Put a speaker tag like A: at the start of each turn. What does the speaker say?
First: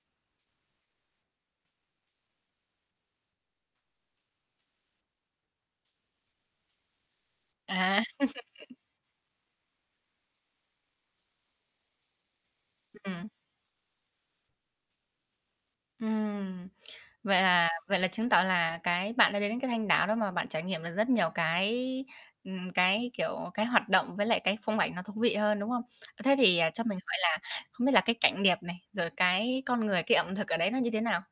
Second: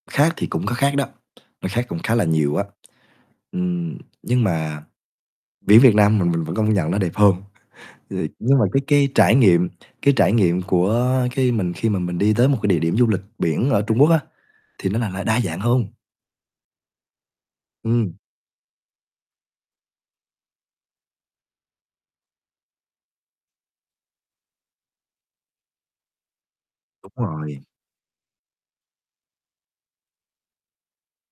A: Khác thì cũng có khác đó, nó khác cũng khá là nhiều á. Ừm. Nhưng mà biển Việt Nam mình mình vẫn công nhận nó đẹp hơn,
B: À.
A: [unintelligible] nhưng mà cái cái trải nghiệm cái trải nghiệm của khi mình khi mà mình đi tới một cái địa điểm du lịch
B: Ừm.
A: biển ở Trung Quốc á, thì nó là là đa dạng hơn.
B: Ừm. Vậy là vậy là
A: Ừm.
B: chứng tỏ là cái bạn đã đến đến cái Thanh Đảo đó mà bạn trải nghiệm được rất nhiều cái, ừm, cái, kiểu, cái hoạt động, với lại cái phong ảnh nó thú vị hơn, đúng không? Ơ, thế thì, à, cho mình
A: Đúng
B: hỏi là
A: rồi.
B: không biết là cái cảnh đẹp này, rồi cái con người, cái ẩm thực ở đấy nó như thế nào?